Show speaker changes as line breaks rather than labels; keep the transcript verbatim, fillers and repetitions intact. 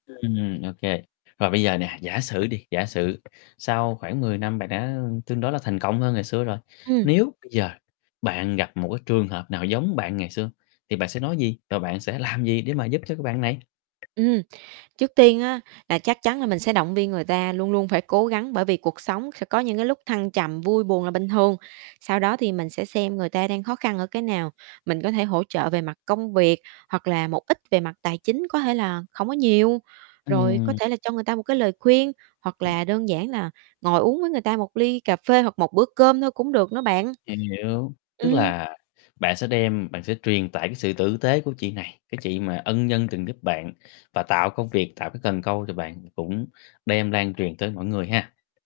Ừm, ô kê. Và bây giờ nè, giả sử đi, giả sử sau khoảng mười năm bạn đã tương đối là thành công hơn ngày xưa rồi,
Ừm.
nếu bây giờ, bạn gặp một cái trường hợp nào giống bạn ngày xưa, thì bạn sẽ nói gì, và bạn sẽ làm gì để mà giúp cho cái bạn này?
Ừm, trước tiên á, là chắc chắn là mình sẽ động viên người ta luôn luôn phải cố gắng, bởi vì cuộc sống sẽ có những cái lúc thăng trầm, vui buồn là bình thường, sau đó thì mình sẽ xem người ta đang khó khăn ở cái nào, mình có thể hỗ trợ về mặt công việc, hoặc là một ít về mặt tài chính, có thể là hổng có nhiều, rồi có
Ừm.
thể là cho người ta một cái lời khuyên, hoặc
[unintelligible]
là đơn giản là ngồi uống với người ta một ly cà phê hoặc một bữa cơm thôi cũng được nữa bạn.
Hiểu, tức
Ừm.
là bạn sẽ đem bạn sẽ truyền tải cái sự tử tế của chị này, cái chị mà ân nhân từng giúp bạn và tạo công việc, tạo cái cần câu thì bạn cũng đem lan truyền tới mỗi người ha.